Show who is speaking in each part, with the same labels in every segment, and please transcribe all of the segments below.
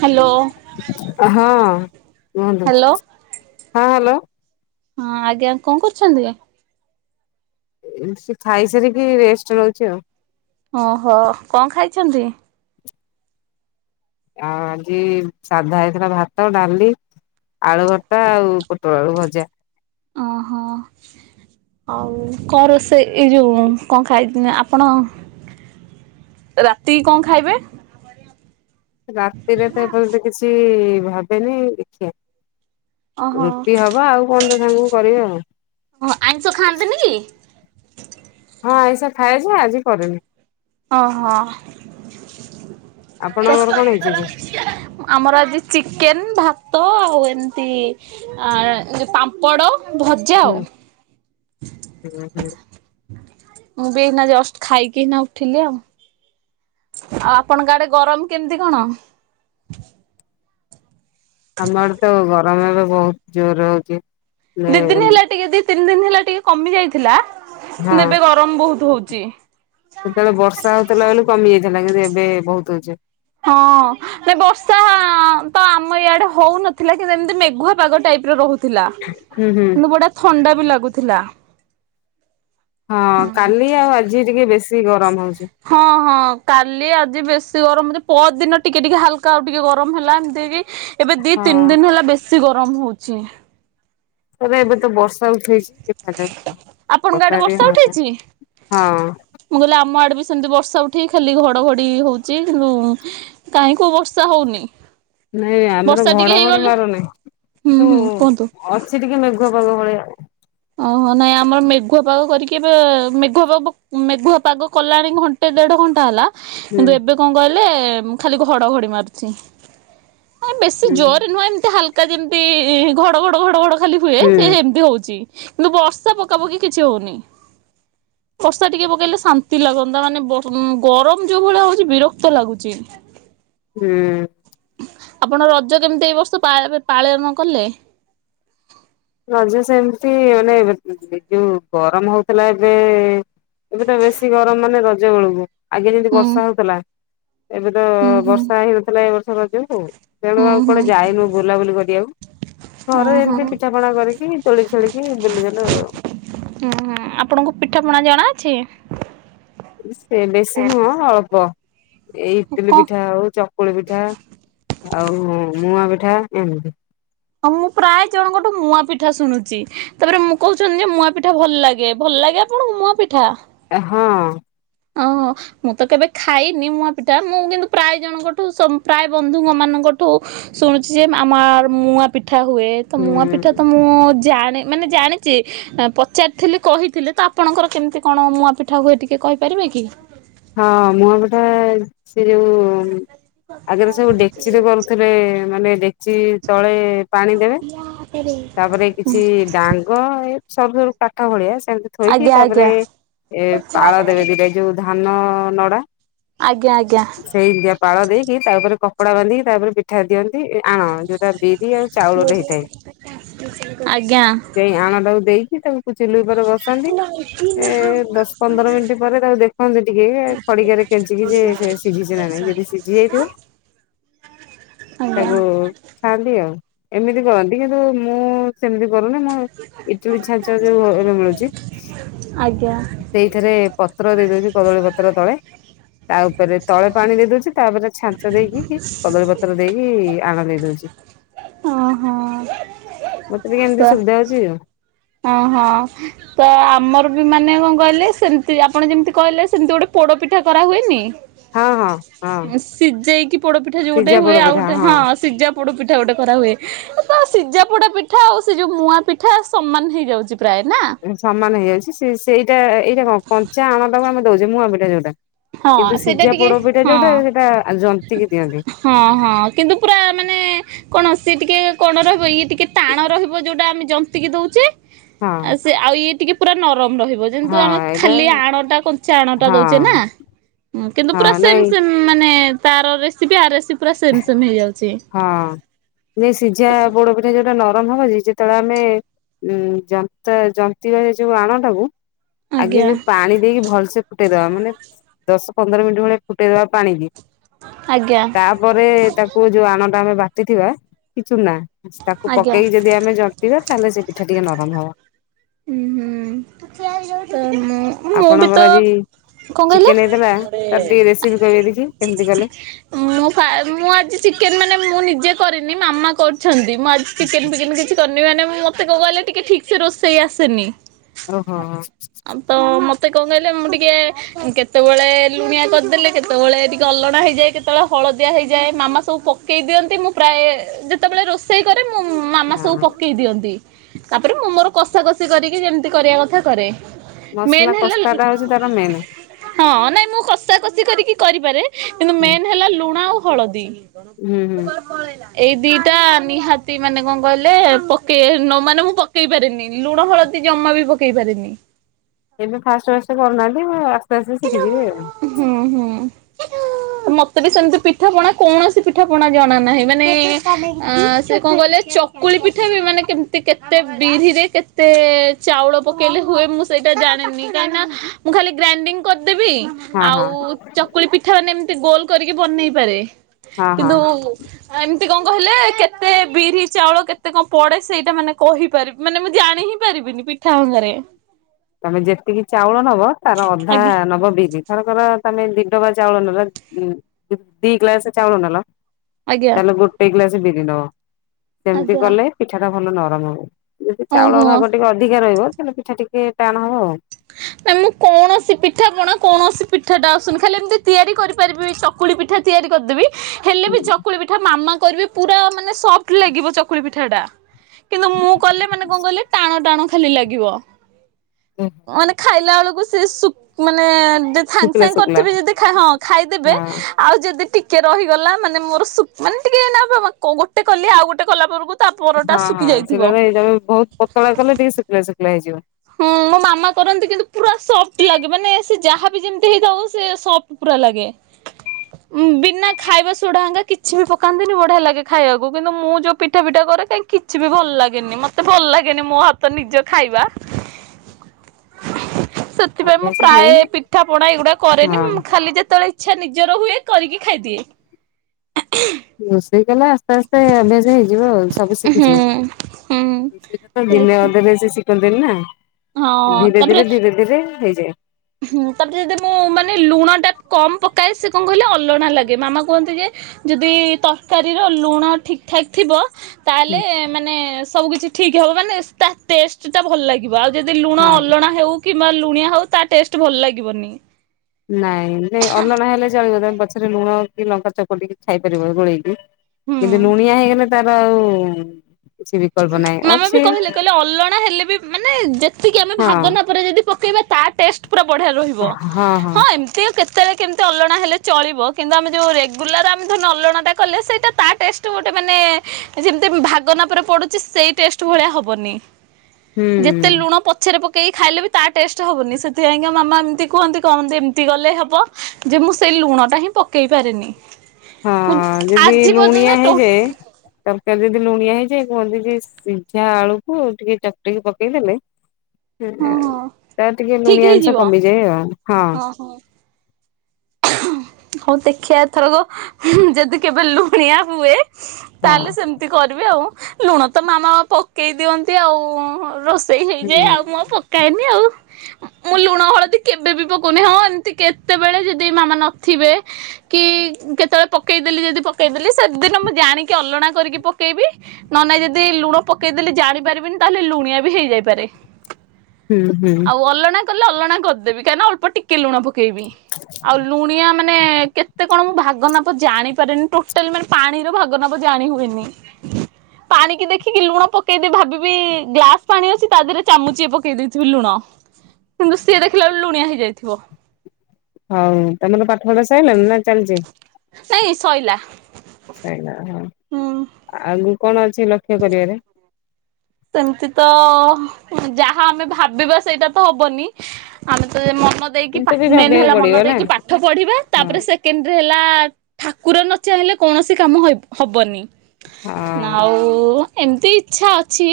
Speaker 1: Hello
Speaker 2: ହଁ କୁହନ୍ତୁ
Speaker 1: hello
Speaker 2: ହଁ ହ୍ୟାଲୋ
Speaker 1: ହଁ ଆଜ୍ଞା କଣ କରୁଛନ୍ତି?
Speaker 2: ସେ ଖାଇସାରିକି ରେଷ୍ଟ ନେଉଛି ଆଉ
Speaker 1: ଓହୋ କଣ ଖାଇଛନ୍ତି?
Speaker 2: ଆଉ ଆଜି ସାଧା ହେଇଥିଲା ଭାତ ଡାଲି ଆଳୁ ଭର୍ତ୍ତା ଆଉ ପୋଟଳ ଆଳୁ ଭଜା।
Speaker 1: ଓହୋ ଆଉ କଣ ରୋଷେଇ ଏଇ ଯୋଉ କଣ ଖାଇ ଆପଣ ରାତିକି କଣ ଖାଇବେ?
Speaker 2: ରାତିରେ ତ ଏପର୍ଯ୍ୟନ୍ତ କିଛି ଭାବିନି ଦେଖିବା
Speaker 1: ଓହୋ
Speaker 2: ରୁଟି ହବ ଆଉ କଣ ତା ସାଙ୍ଗକୁ କରିବା ଆଉ
Speaker 1: ଓ ଆଇଁଷ ଖାଆନ୍ତି ନିକି?
Speaker 2: ହଁ ଆଇଁଷ ଖାଏ ଜେ ଆଜି କରିନି।
Speaker 1: ଓହୋ ତ
Speaker 2: ଆପଣଙ୍କର କଣ ହେଇଛି ଆଜି?
Speaker 1: [inaudible] ଆମର ଆଜି ଚିକେନ ଭାତ ଆଉ ଏମିତି ଆ ପାମ୍ପଡ଼ ଭଜା ଆଉ
Speaker 2: ହୁ ହୁଁ
Speaker 1: ମୁଁ ବି ଏୟିନା ଜଷ୍ଟ ଖାଇକି ଏୟିନା ଉଠିଲି ଆଉ। ଆଉ ଆପଣଙ୍କ ଆଡେ ଗରମ କେମିତି କଣ?
Speaker 2: ଆମ ଆଡ଼େ ତ ଗରମ ଏବେ ବହୁତ ଜୋର ହଉଛି। ହେଲେ
Speaker 1: ଦି ଦିନ ହେଲା ଟିକେ ଦି ତିନି ଦିନ ହେଲା ଟିକେ କମି ଯାଇଥିଲା
Speaker 2: ହଁ
Speaker 1: କିନ୍ତୁ ଏବେ ଗରମ ବହୁତ ହଉଛି।
Speaker 2: ସେତେବେଳେ ବର୍ଷା ହଉଥିଲା ବୋଲି କମି ଯାଇଥିଲା। କିନ୍ତୁ ଏବେ ବହୁତ ହଉଛି।
Speaker 1: ହଁ ନା ବର୍ଷା ତ ଆମ ଇଆଡେ ହଉନଥିଲା। କିିତୁ ଏମିତି ମେଘୁଆ ପାଗ ଟାଇପ ର ରହୁଥିଲା।
Speaker 2: ହୁଁ ହୁଁ
Speaker 1: କିନ୍ତୁ ବଢିଆ ଥଣ୍ଡା ବି ଲାଗୁଥିଲା।
Speaker 2: ହଁ କାଲି ଆଉ ଆଜି ଟିକେ ବେଶି ଗରମ ହଉଛି।
Speaker 1: ହଁ ହଁ କାଲି ଆଜି ବେଶୀ ଗରମ ପରଦିନ ଟିକେ ଟିକେ ହାଲକା ଆଉ ଟିକେ ଗରମ ହେଲା ଏମିତି କି ଏବେ ଦି
Speaker 2: ହଁ
Speaker 1: ତିନି ଦିନ ହେଲା ବେଶି ଗରମ ହଉଚି।
Speaker 2: ରେ ଏବେ ତ ବର୍ଷା ଉଠେଇଛି ଦେଖାଯାଉ
Speaker 1: ଆପଣଙ୍କ ଆଡେ
Speaker 2: ବର୍ଷା ହେଲେ
Speaker 1: ଉଠେଇଛି?
Speaker 2: ହଅନ୍ତା ହଁ
Speaker 1: ମୁଁ କହିଲି ଆମ ଆଡ଼େ ବି ସେମିତି ବର୍ଷା ଉଠି ଖାଲି ଘଡଘଡି ହଉଛି। କିନ୍ତୁ କାହିଁ କୋଉ ବର୍ଷା ହଉନି।
Speaker 2: ନାଇଁ ଆମର
Speaker 1: ବର୍ଷା ଟିକେ
Speaker 2: ଘଡଘଡି
Speaker 1: ହେଇଗଲେ
Speaker 2: ମାରୁନି
Speaker 1: ହୁଁ
Speaker 2: କିନ୍ତୁ
Speaker 1: ହୁଁ କୁହନ୍ତୁ।
Speaker 2: ଅ ଛି ଟିକେ ମେଘ ପାଗ ଭଳିଆ ଆଉ
Speaker 1: ଓହୋ ନାଇଁ ଆମର ମେଘୁଆ ପାଗ କରିକି ଏବେ ମେଘୁପାଗ ମେଘୁଆ ପାଗ କଲାଣି ଘଣ୍ ଘଣ୍ଟେ ଦେଢ ଘଣ୍ଟା ହେଲା।
Speaker 2: ହୁଁ
Speaker 1: କିନ୍ତୁ ଏବେ କଣ କହିଲେ ଖାଲି ଘଡଘଡି ମାରୁଛି। ଆ ବେଶୀ
Speaker 2: ହୁଁ
Speaker 1: ଜୋରରେ ନୁହଁ ଏମିତି ହାଲକା ଯେମିତି ଘଡ ଘଡ ଘଡ ଘଡ ଖାଲି ହୁଏ
Speaker 2: ହୁଁ
Speaker 1: ସେ ଏମତି ହଉଛି କିନ୍ତୁ ବର୍ଷା ପକାପକି କିଛି ହଉନି। ବର୍ଷା ଟିକେ ପକେଇଲେ ଶାନ୍ତି ଲାଗନ୍ତା ମାନେ ଗରମ ଯୋଉ ଭଳିଆ ହଉଛି ବିରକ୍ତ ଲାଗୁଛି। [inaudible]
Speaker 2: ହୁଁ
Speaker 1: ଆପଣ ରଜ କେମିତି ଏଇ ବର୍ଷ ପା-ପାଳୟନ କଲେ?
Speaker 2: ରଜ ସେମିତି ମାନେ ଯୋଉ ଗରମ ହଉଥିଲା ଏବେ। ଏବେ ତ ବେଶୀ ଗରମ ମାନେ ରଜ ବେଳକୁ ଆଗେ ଯେମିତି
Speaker 1: ହୁଁ
Speaker 2: ବର୍ଷା ହଉଥିଲା। ଏବେ ତ
Speaker 1: ହୁଁ ହୁଁ
Speaker 2: ବର୍ଷା ହେଇନଥିଲା ଏ ବର୍ଷ ରଜୁକୁ। ତେଣୁ
Speaker 1: ହୁଁ
Speaker 2: ଆଉ
Speaker 1: ହୁଁ
Speaker 2: କଆଡେ ଯାଇନୁ ବୁଲାବୁଲି କରିବାକୁ। ଘରେ ଏମିତି
Speaker 1: ଓହୋ।
Speaker 2: ପିଠାପଣା କରିକି ଦୋଳି ଖେଳିକି ବୁଲିଗଲୁ ଆଉ।
Speaker 1: ହୁଁ ହୁଁ ଆପଣଙ୍କୁ ପିଠା ପଣା ଜଣା ଅଛି?
Speaker 2: ସେ ବେଶୀ ନୁହଁ ଅଳ୍ପ। ଏଇ ଇଟିଲି
Speaker 1: କଣ
Speaker 2: ପିଠା ଆଉ ଚ କୁଳି ପିଠା ଆଉ ମୁଆ ପିଠା ଏମିତି।
Speaker 1: ହଁ ମୁଁ ପ୍ରାୟ ଜଣଙ୍କଠୁ ମୁଆ ପିଠା ଶୁଣୁଛି। ତାପରେ ମୁଁ କହୁଛନ୍ତି ଯେ ମୁଆ ପିଠା ଭଲ ଲାଗେ ଭଲ ଲାଗେ କଣ ମୁଆ ପିଠା
Speaker 2: ହଁ
Speaker 1: ଓଁହ ମୁଁ ତ କେବେ ଖାଇନି ମୁୂଆ ପିଠା। ମୁଁ କିନ୍ତୁ ପ୍ରାୟ ଜଣଙ୍କଠୁ ପ୍ରାୟ ବନ୍ଧୁଙ୍କ ମାନଙ୍କଠୁ ଶୁଣୁଛି ଯେ ଆମାର ମୁୂଆ ପିଠା ହୁଏ। ତ
Speaker 2: ହୁଁ
Speaker 1: ମୁୂଆ ପିଠା ତ ମୁଁ ଜାଣେ ମାନେ ଜାଣିଛି। ପଚାରିଥିଲି କହିଥିଲି ତ ଆପଣଙ୍କର କେମିତି କଣ ମୁୂଆ ପିଠା ହୁଏ ଟିକେ କହିପାରିବେ କି?
Speaker 2: ହଁ ମୁୂଆ ପିଠା ସେ ଯୋଉ ଆଗରେ ସବୁ ଡେକଚିରେ କରୁ ରେ ମାନେ ଡେକଚି ତଳେ ପାଣି ଦେବେ। ତାପରେ କିଛି ଡାଙ୍ଗ ଏ ସବୁ ସବୁ କାଠ ଭଳିଆ ସେମିତି ଥୋଇକି
Speaker 1: ଆଜ୍ଞା
Speaker 2: ତାପରେ
Speaker 1: ଆଜ୍ଞା
Speaker 2: ଏ ପାଳ ଦେବେ। ଦିଇଟା ଯୋଉ ଧାନ ନଡା
Speaker 1: ଆଜ୍ଞା ଆଜ୍ଞା
Speaker 2: ସେଇଆ ପାଳ ଦେଇକି ତାରେ କପଡା ବାନ୍ଧିକି ତାପରେ ପିଠା ଦିଅନ୍ତି ଏ ଆଣ ଯୋଉଟା ବିରି ଆଉ ଚାଉଳ ର ହେଇଥାଏ।
Speaker 1: ଆଜ୍ଞା।
Speaker 2: [inaudible] ସେ ଆଣ ଟାକୁ ଦେଇକି ତାଙ୍କୁ ଚିଲି ଉପରେ ବସାନ୍ତି। ଏ ଦଶ ପନ୍ଦର ମିନିଟ ପରେ ତାକୁ ଦେଖ ନ୍ତି ଟିକେ ଖଡିକାରେ କେଞ୍ଚିକି ଯେ ସେ ସିଝିଛି ନା ନାଇଁ। ଯଦି ସିଝି ଯାଇଥିବ
Speaker 1: ଆଜ୍ଞା
Speaker 2: ତାକୁୁ ଖାଆନ୍ତି ଆଉ ଏମିତି କରନ୍ତି କିନ୍ତୁ ମୁଁ ସେମିତି କରୁନି ମୁଁ ଇଟିଲୀ ଛାଞ୍ଚ ଯୋଉ ଏବେ ମିଳୁଛି।
Speaker 1: ଆଜ୍ଞା
Speaker 2: [inaudible] ସେଇଠାରେ ପତ୍ର ଦେଇ ଦଉ କଦଳୀ ପତ୍ର ତଳେ, ତା ଉପରେ ତଳେ ପାଣି ଦେଇ ଦଉଛି ତାପରେ ଛା ଞ୍ଚ ଦେଇକି କଦଳୀ ପତ୍ର ଦେଇକି ଆଣ ଦେଇ ଦଉଛି।
Speaker 1: ଓହୋ
Speaker 2: [unintelligible] ମତେ ଟିକେ ଏମିତି ସୁବିଧା ହଉଛି ଆଉ।
Speaker 1: ହଁ ହଁ ତ ଆମର ବି ମାନେ କଣ କହିଲେ ସେମତି ଆପଣ ଯେମିତି କହିଲେ ସେମତି ଗୋଟେ ପୋଡ ପିଠା କରାହୁଏନି?
Speaker 2: ହଁ ହଁ ହଁ
Speaker 1: ସିଝେଇକି ପୋଡପିଠା ଯୋଉ ଗୋଟେ
Speaker 2: ସିଝା
Speaker 1: ହୁଏ
Speaker 2: ପୋଡ
Speaker 1: ଆଉ
Speaker 2: ପିଠା
Speaker 1: ଗୋଟେ ହଁ ସିଝା ପୋଡ ପିଠା ଗୋଟେ କରା ହୁଏ। ନା ସିଜା ପୋଡା ପିଠା ଆଉ ସେ ଯୋଉ ମୁଆ ପିଠା ସମାନ ହେଇଯାଉଛି ପ୍ରାୟ ନା।
Speaker 2: ସମାନ ହେଇଯାଉଛି ସେ ସେଇଟା ଏଇଟା କଣ କଞ୍ଚା ଆଣ ତାକୁ ଆମେ ଦଉଛେ ମୁଁ ପିଠା ଯୋଉଟା।
Speaker 1: ହଁ
Speaker 2: କିନ୍ତୁ
Speaker 1: ସେଇଟା
Speaker 2: ସିଝା
Speaker 1: ଟିକେ
Speaker 2: ପୋଡବି ଟା
Speaker 1: ହଁ
Speaker 2: ଯୋଉଟା ସେଟା ଜନ୍ତିକି ଦିଅନ୍ତି।
Speaker 1: ହଁ ହଁ କିନ୍ତୁ ପୁରା ମାନେ କଣ ସିଏ ଟିକେ କଣ ରହିବ ଇଏ ଟିକେ ତାଣ ରହିବ ଯୋଉଟା ଆମେ ଜମତିକି ଦଉଛେ?
Speaker 2: ହଁ
Speaker 1: ଆ ସେ ଆଉ ଇଏ ଟିକେ ପୁରା ନରମ ରହିବ ଯେମୁ
Speaker 2: ହଁ
Speaker 1: ଆମେ
Speaker 2: ଏଇଟା
Speaker 1: ଖାଲି ଆଣଟା କଞ୍ଚା ଆଣଟା
Speaker 2: ହଁ
Speaker 1: ଦଉଛେ ନା। ହଁ କିନ୍ତୁ ପୁର ସେମ ସେମ ମାନେ ତାର ରେସିପି ଆ ପୁରା ସେମ ସେମ ହେଇଯାଉଛି।
Speaker 2: ହଁ ଯେ ସିଝା ପୋଡ଼ ପିଠା ଯୋଉଟା ନରମ ହବ ଯେ ଯେତେବେଳେ ଆମେ ଉୁଁ ଯନ୍ତ ଜନ୍ତିବା ସେଇ ଯୋଉ ଆଣଟାକୁ- ଆଗେ
Speaker 1: ଆଜ୍ଞା
Speaker 2: ଯୋଉ ପାଣି ଦେଇକି ଭଲସ ଫୁଟେଇଦବା। ମାନେ ଦଶ ପନ୍ଦର ମିନିଟ ଭେଳିଆ ଫୁଟେଇଦବା ପାଣି କି
Speaker 1: ଆଜ୍ଞା
Speaker 2: ପରେ ତାକୁ ଯୋଉ ଆଣଟା ଆମେ ବାଟିଥିବା କି ଚୁନା ତାକୁ
Speaker 1: ଆଜ୍ଞା
Speaker 2: ପକେଇ ଯଦି ଆମେ ଜନ୍ତିବା ତାହେଲେ ସେ ପିଠା ଟିକେ ନରମ ହବ।
Speaker 1: ହୁଁ ହୁଁ ମୁଁ ବି ତ କଣ କହିଲେ?
Speaker 2: ଚିକେନ ହେଇଥିଲା ତାର ଟିକେ ରେସିପି କହିବେ ଦେଖି କେମିତି କଲେ?
Speaker 1: ମୁଁ ମୁଁ ଆଜି ଚିକେନ ମାନେ ମୁଁ ନିଜେ କରିନି ମ ମାମା କରୁଛନ୍ତି ମୁଁ ଆ ଚିକେନ ଫିକେନ୍ କିଛି କରିନି ମାନେ ମୋତେ କହୁ ଗଲେ ଟିକେ ଠିକ ସେ ରଷେଇ ଆସେନି।
Speaker 2: ଓଃ ହୋ।
Speaker 1: ତ ମତେ କଣ କହିଲେ ମୁଁ ଟିକେ କେତେବେଳେ ଲୁଣିଆ କରିଦେଲେ କେତେବେଳେ ଟିକେ ଅଲଣା ହେଇଯାଏ। କେତେବେଳେ ହଳଦିଆ ହେଇଯାଏ ମାମା ସବୁ ପ ପକେଇ ଦିଅନ୍ତି ମୁଁ ପ୍ରାୟ ଯେତେବେଳେ ରୋଷ ସେଇ କରେ ମୁଁ ମାମା ସବୁ
Speaker 2: ହଁ
Speaker 1: ପକେଇ ଦିଅନ୍ତି ତାପରେ ମୁଁ ମୋର କଷାକଷି କରିକି ଯେମିତି କରିବା କଥା କରେ। ମେନ୍
Speaker 2: ମସଲା
Speaker 1: ହେଲା
Speaker 2: କସ୍ତା ଟା ହଉଛି ତାର ମେନ୍।
Speaker 1: ହଁ ନାଇଁ ମୁଁ କଷା କଷି କରିକି କରିପାରେ, କିନ୍ତୁ
Speaker 2: ହୁଁ
Speaker 1: ମେନ୍ ହେଲା ଲୁଣ ଆଉ ହଳଦୀ। କଣ
Speaker 2: ହୁଁ ହୁଁ
Speaker 1: [inaudible] ଏଇ ଦିଟା ନିହାତି ମାନେ କଣ କହିଲେ, ପକେଇ ନ ମାନେ ମୁଁ ପକେଇ ପାରେନି। ଲୁଣ ହଳଦୀ ଜମା ବି ପକେଇ ପାରନି।
Speaker 2: ଏବେ ଫାଷ୍ଟ ଫାଷ୍ଟ କରୁନାହାନ୍ତି ମୁଁ ଆସ୍ତେ ଆସ୍ତେ ଶିଖିଯିବି ଆଉ।
Speaker 1: ହଁ ହଁ ମିଠୁ ମତେ ବି ସେମିତି ପିଠା ପଣା କୌଣସି ପିଠା ପଣା ଜଣା ନାହିଁ। ମାନେ ସେ କଣ କହିଲେ ଚ କୁଳି ପିଠା ବି ମାନେ କେମିତି କେତେ ବିରିରେ କେତେ ଚାଉଳ ପକେଇଲେ ହୁଏ ମୁଁ ସେ ସେଇଟା ଜାିନନି କାହିଁ ନା ମୁଁ ଖାଲି ଗ୍ରାଇଣ୍ଡିଙ୍ ଦେବି
Speaker 2: ହଁ ହଁ
Speaker 1: ଆଉ ଚକୁଳି ପିଠା ମାନେ ଏମିତି ଗୋଲ କରିକି ବନେଇ ପାରେ।
Speaker 2: ହଁ ହଁ
Speaker 1: କିନ୍ତୁ ଆ ଏମିତି କଣ କହିଲେ କେତେ ବିରି ଚାଉଳ କେତେ କଣ ପଡେ ସେଇଟା ମାନେ କହିପାରି ମାନେ ମୁଁ ଜାଣି ହିଁ ପାରିବିନି ପିଠା ଅଙ୍ଗରେ।
Speaker 2: ତମେ ଯେତିକି ଚାଉଳ ନବ ତାର ଅଧା
Speaker 1: ଆଜ୍ଞା
Speaker 2: ନବ ବିରି। ଥରକର ତମେ ଦି ଡବା ଚାଉଳ ନେଲ। ଦି ଗ୍ଲାସ ଚାଉଳ ନେଲ।
Speaker 1: ଆଜ୍ଞା
Speaker 2: ତାହେଲେ ଗୋଟେ ଗ୍ଲାସ ବିରି ଦବ। ସେମିତି କଲେ ପିଠା ଟା ଭଲ ନରମ ହବ। ଯଦି ଚାଉଳ
Speaker 1: ଓହୋ
Speaker 2: ଭାଗ ଟିକେ ଅଧିକା ରହିବ ତାହେଲେ ପିଠା ଟିକେ ଟାଣ ହବ। ଆଉ
Speaker 1: ନା ମୁଁ କ କୌଣସି ପିଠା ପଣା କୌଣସି ପିଠାଟା ଆସୁନି। ଖାଲି ଏମିତି ତିଆରି କରିପାରିବି ଚକୁଳି ପିଠା ତିଆରି କରିଦେବି। ହେଲେ ବି
Speaker 2: ହୁଁ
Speaker 1: ଚକୁଳି ପିଠା ମାମା କରିବେ ପୁରା ମାନେ ସଫ୍ଟ ଲାଗିବ ଚକୁଳି ପିଠା ଟା। କିନ୍ତୁ ମୁଁ କଲେ ମାନେ କଣ କହିଲେ ଟାଣ ଟାଣ ଖାଲି ଲାଗିବ।
Speaker 2: [inaudible]
Speaker 1: ମାନେ ଖାଇଲା ବେଳକୁ ସେ ସୁ ମାନେ ଦେ ସାଙ୍ଗେ
Speaker 2: ଶୁଖିଲା
Speaker 1: ସାଙ୍ଗେ
Speaker 2: ଶୁଖିଲା
Speaker 1: କରିଥିବେ ଯଦି ହଁ ଖାଇଦେବେ।
Speaker 2: ହଁ
Speaker 1: ଆଉ ଯଦି ଟିକେ ରହିଗଲା ମାନେ ମୋର ସୁ ମାନେ ଟିକେ ଗୋଟେ କଲି ଆଉ ଗୋଟେ କଲାପରକୁ
Speaker 2: ହଁ ହଁ ସେଗା ଏଇମେ ବହୁତ ପତଳା କଲେ ଟିକେ ଶୁଖିଲା ଶୁଖିଲା ହେଇଯିବ।
Speaker 1: ହୁଁ ମ ମାମା କରନ୍ତି କିନ୍ତୁ ପୁରା ସଫ୍ଟ ଲାଗେ ମାନେ ସେ ଯାହାବି ଯେମିତି ହେଇଥାଉ ସେ ସଫ୍ଟ ପୁରା ଲାଗେ। [unintelligible] ବିନା ଖାଇବା ସୋଢ଼ା ହଏକା କିଛି ବି ପକାନ୍ତିନି ବଢ଼ିଆ ଲାଗେ ଖାଇବାକୁ କିନ୍ତୁ ମୁଁ ଯେଉଁ ପିଠା ପିଠା କରେ କାଇଁ କି କିଛି ବି ଭଲ ଲାଗେନି ମତେ ଭଲ ଲାଗେନି ମୋ ହାତ ନିଜ ଖାଇବା। ସେଥିପାଇଁ ମୁଁ
Speaker 2: ଅଭ୍ୟାସ
Speaker 1: ପ୍ରାୟ
Speaker 2: ହେଇନି
Speaker 1: ପିଠା ପଣା ଏଇଗୁଡା କରେନି।
Speaker 2: ହଁ
Speaker 1: ଖାଲି ଯେତେବେଳେ ଇଚ୍ଛା ନିଜର ହୁଏ କରିକି ଖାଇଦିଏ।
Speaker 2: ରୋଷେଇ କଲେ ଆସ୍ତେ ଆସ୍ତେ ଅଭ୍ୟାସ ହେଇଯିବ ଆଉ ସବୁ
Speaker 1: ହୁଁ
Speaker 2: ଶିଖିଯିବେ।
Speaker 1: ହୁଁ
Speaker 2: ସେଟା ତ ଦିନେ
Speaker 1: ସେଥି
Speaker 2: ଅଧେରେ ସେ ଶିଖନ୍ତିନି ନା
Speaker 1: ହଁ
Speaker 2: ଧୀରେ
Speaker 1: ତାପରେ
Speaker 2: ଧୀରେ ଧୀରେ ଧୀରେ ହେଇଯାଏ।
Speaker 1: ହୁଁ ତାପରେ ଯଦି ମୁଁ ମାନେ ଲୁଣ ଟା କମ୍ ପକାଏ ସେ କଁ କହିଲେ ଅଲଣା ଲାଗେ ମାମା କୁହନ୍ତି ଯେ ଯଦି ତରକାରୀ ର ଲୁଣ ଠିକ ଠାକ୍ ଥିବ ତାଏଲେ ମାନେ ସବୁ କିଛି ଠିକ୍ ହବ ମାନେ ସ୍ ତା ତେଷ୍ ତେଷ୍ ଭଲ ଲାଗିବ ଆଉ ଯଦି ଲୁଣ
Speaker 2: ହଁ
Speaker 1: ଅଲଣା ହେଉ କିମ୍ବା ଲୁଣିଆ ହଉ ତା ଟେଷ୍ଟ ଭଲ ଲାଗିବନି।
Speaker 2: ନାଇଁ ନାଇଁ ଅଲଣା ହେଲେ ଚଳିବ ତମେ ପଛରେ ଲୁଣ କି ଲଙ୍କା ଚକଟି କି ଖାଇପାରିବ ଗୋଳେଇକି। କିନ୍ତୁ
Speaker 1: ହୁଁ।
Speaker 2: ଲୁଣିଆ ହେଇଗଲେ ତାର ଆଉ କିଛି ବିକଳ୍ପ ନାହିଁ
Speaker 1: ମାମା
Speaker 2: ଅଛି
Speaker 1: ବି କହିଲେ କଇଲେ ଅଲଣା ହେଲେ ବି ମାନେ ଯେତିକି ଆମେ
Speaker 2: ହଁ
Speaker 1: ଭାଗ ମାପରେ ଯଦି ପକେଇବେ ତା ଟେଷ୍ଟ ପୁରା ବଢିଆ ରହିବ। ହଁ ଏମ୍ ଥିଅ କେତେଏଳେ କେମିତି ଅଲଣା ହେଲେ ଚଳିବ କିନ୍ତୁ ଆମେ ଯେଉଁ ରେଗୁଲାର ଆମେ ଧନ ଅଲଣାଟା କଲେ ସେଇଟା ତା ଟେଷ୍ ତ ଗୋଟେ ମାନେ ଯେମିତି ଭାଗ ନା ପରେ ପଡୁ ସେ ସେଇ ଟେଷ୍ଟ ଭଳିଆ ହବନି ଯେତେ
Speaker 2: ହୁଁ
Speaker 1: ଲୁଣ ପତ୍ ଛେରେ ପକେଇ ଖାଇଲେ ବି ତା ଟେଷ୍ଟ ହବନି। ସେଥିପାଇଁକା ମାମା ଏମିତି କୁହନ୍ତି କଅନ୍ତି ଏମିତି ଗଲେ ହବ। ଯେ ମୁଁ ସେଇ ଲୁଣ ଟା ହିଁ ପକେଇ ପାରେନି।
Speaker 2: ହଁ
Speaker 1: ମୁଁ
Speaker 2: ଯଦି
Speaker 1: ଆଜି ପର୍ଯ୍ୟନ୍ତ
Speaker 2: ଲୁଣିଆ
Speaker 1: ଟୋ
Speaker 2: ହେଇଯାଏ। ତରକାରୀ ଯଦି ଲୁଣିଆ ହେଇଯାଏ କୁହନ୍ତି ଯେ ସିଝା ଆଳୁକୁ ଟିକେ ଚକଟିକି ପକେଇଦେଲେ
Speaker 1: [inaudible] ହଁ
Speaker 2: [inaudible] ତା ଟିକେ ଲୁଣିଆ ଆଂଷ କମିଯାଏ ଆଉ। ହଁ
Speaker 1: ଅହୋ [unintelligible] ହଉ ଦେଖିଆ ଏଥରକ ଯଦି କେବେ ଲୁଣିଆ ହୁଏ
Speaker 2: ହଁ
Speaker 1: ତାଏଲେ ସେମିତି କରିବି ଆଉ ଲୁଣ ତ ମାମା ପକେଇ ଦିଅନ୍ତି ଆଉ ରୋଷ୍ ସେଇ
Speaker 2: ହୁଁ
Speaker 1: ହେଇଯାଏ ଆଉ ମୁଁ ଆଉ ପ କାଏନି ଆଉ ମୁଁ ଲୁଣ ହଳଦୀ କେବେ ବି ପକଉନି ହଁ ଏମିତି କେତେବେଳେ ଯ ତି ମାମା ନ ଥିବେ। କି କେତେଏଳେ ପକେଇଦେଲି ଯଦି ପକେଇଦେଲି ସେଦିନ ମୁଁ ଜାଣିକି ଅଲଣା କରିକି ପକେଇବି। ନ ନାଇ ଯଦି ଲୁଣ ପକେଇଦେଲି ଜାଣିପାରିବିନି ତାହେଲେ ଲୁଣିଆ ବି ହେଇଯାଇପାରେ।
Speaker 2: ହୁଁ ହୁଁ
Speaker 1: ଆଉ ଅଲଣା କଲେ ଅଲଣା କଦେବି କାଇଁନା ଅଳ୍ପ ଟିକେ ଲୁଣ ପକେଇବି।
Speaker 2: [inaudible]
Speaker 1: ଆଉ ଲୁଣିଆ ମାନେ କେତେ କଣ ମୁଁ ଭାଗ ମାପ ଜାଣିପାରେନି ଟୋଟାଲ୍ ମାନେ ପାଣିର ଭାଗ୍ ନାପା ଜାଣି ହୁଏନି। ପାଣିକି ଦେଖିକି ଲୁଣ ପକେଇଦେ ଭାବିବି ଗ୍ଲାସ ପାଣି ଅଛି ତା ଧିଏରେ ଚାମୁଚି ପକେଇ ଦେଇଥିବି ଲୁଣ। କିନ୍ତୁ ସିଏ ଦେଖିଲା ଏଳୁ ଲୁଣିଆ ହେଇଯାଇଥିବ।
Speaker 2: ହଉ ତମର ପାଠ ପଢା ସାଇଲାଣି ନା ଚାଲିଚି?
Speaker 1: ନାଇ ଶଇଲା।
Speaker 2: ସଇଲା ହଁ ଆଗୁକୁ କଣ ଅଛି ଲକ୍ଷ୍ୟ କରିଆରେ।
Speaker 1: ସେମିତି ତ ଯାହା ଆମେ ଭାବିବା ସେଇଟା ତ ହବନି। ଆମେ ତ ଏ ମନ ଦେଇକି ପା
Speaker 2: କିନ୍ତୁ ବି
Speaker 1: ମେନେ
Speaker 2: ଭାବିବାକୁ
Speaker 1: ହେଲା
Speaker 2: ପଡିବ
Speaker 1: ମନ
Speaker 2: ନା
Speaker 1: ଦେଇକି ପାଠ ପଢିବା
Speaker 2: ହଁ
Speaker 1: ତାପରେ ସେ କେଣ୍ଡରେ ହେଲା ଠାକୁର ନଚାହିଁଲେ କୌଣସି କାମ ହଏବ୍ ହବନି।
Speaker 2: ହଁ
Speaker 1: ନାଉ ଏମିତି ଇଚ୍ଛା ଅଛି।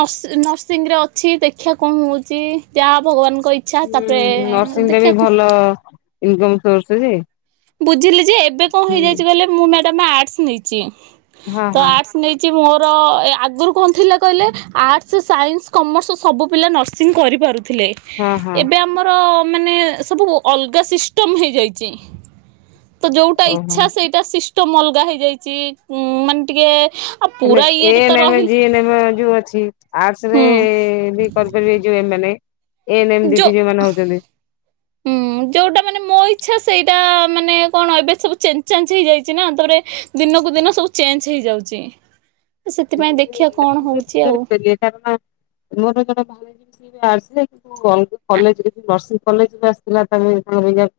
Speaker 1: ନସ୍ ନର୍ସିଂ ରେ ଅଛି ଦେଖିଆ କଣ ହଉଚ଼ି ଯାହା ଭଗବାନଙ୍କ ଇ
Speaker 2: ଉୁଁ ନର୍ସିଂଟା ବି ଭଲ ଇନକମ ସୋର୍ସ ଯେ।
Speaker 1: ବୁଝିଲି ଯେ ଏବେ କଁ
Speaker 2: ହୁଁ
Speaker 1: ହେଇଯାଇଚ଼ି କଲେ ମୁଁ ମ୍ୟାଡାମ୍ ଆର୍ଟସ୍ ନେଇଚ଼ି
Speaker 2: ହଁ
Speaker 1: ତ
Speaker 2: ହଁ
Speaker 1: ଆର୍ଟ୍ସ୍ ନେଇଚ଼ି ମୋର ଏ ଆଗରୁ କଁ ଥିଲା କଇଲେ ଆର୍ଟ୍ସ୍, ସାଇନ୍ସ, କମର୍ସ ସବୁ ପିଲା ନରସ୍ ସିଙ୍ଗ୍ କରିପାରୁଥିଲେ।
Speaker 2: ହଁ ହଁ
Speaker 1: ଏବେ ଆମର ମାନେ ସବୁ ଅଲଗା ସିଷ୍ଟମ ହେଇଯାଇଚ଼ି। ତ ଯେଉଟା
Speaker 2: ଓହୋ
Speaker 1: ଇଚ୍ଛା ସେଇଟା ସିଷ୍ଟମ୍ ଅଲଗା ହେଇଯାଇଚ଼ି ମାନ୍ ଟିକେ ଆଉ
Speaker 2: ହେଲେ
Speaker 1: ପୁରା
Speaker 2: ଏ
Speaker 1: ଇଏରେ ତ
Speaker 2: ନେମେ,
Speaker 1: ରହିଲେ
Speaker 2: ଯି ନେମେ ଯୋଉ ଅଛି। ଆର୍ଟସ ରେ
Speaker 1: ହୁଁ
Speaker 2: ବି କରିପାରିବେ ଯୋଉ ଏମାନେ ଏନେ ମ୍ ଦିଦି ଯୋଉ ମାନେ ହଉଚ଼ନ୍ତି।
Speaker 1: ହଁ। ଉୁଁ ଯୋଉଟା ମାନେ ମୋ ଇଚ୍ଛା ସେଇଟା ମାନେ କଣ ଏବେ ସବୁ ଚେନ୍ଜ ଚାନ୍ଜ ହେଇଯାଇଚ଼ି ନା ତାପରେ ଦିନକୁ ଦିନ ସବୁ ଚେଞ୍ଜ ହେଇଯାଉଚ଼ି ସେଥିପାଇଁ ଦେଖିଆ କଣ ହଉଛି ଆଉ।
Speaker 2: ବୁଝାବୁଝି [unintelligible] ମୋର [unintelligible] [unintelligible] ଆସିଲେ [unintelligible] କଲେଜରେ ବି ନର୍ସିଂ କଲେଜ ବି ଆସିଥିଲା ତାଙ୍କ [unintelligible]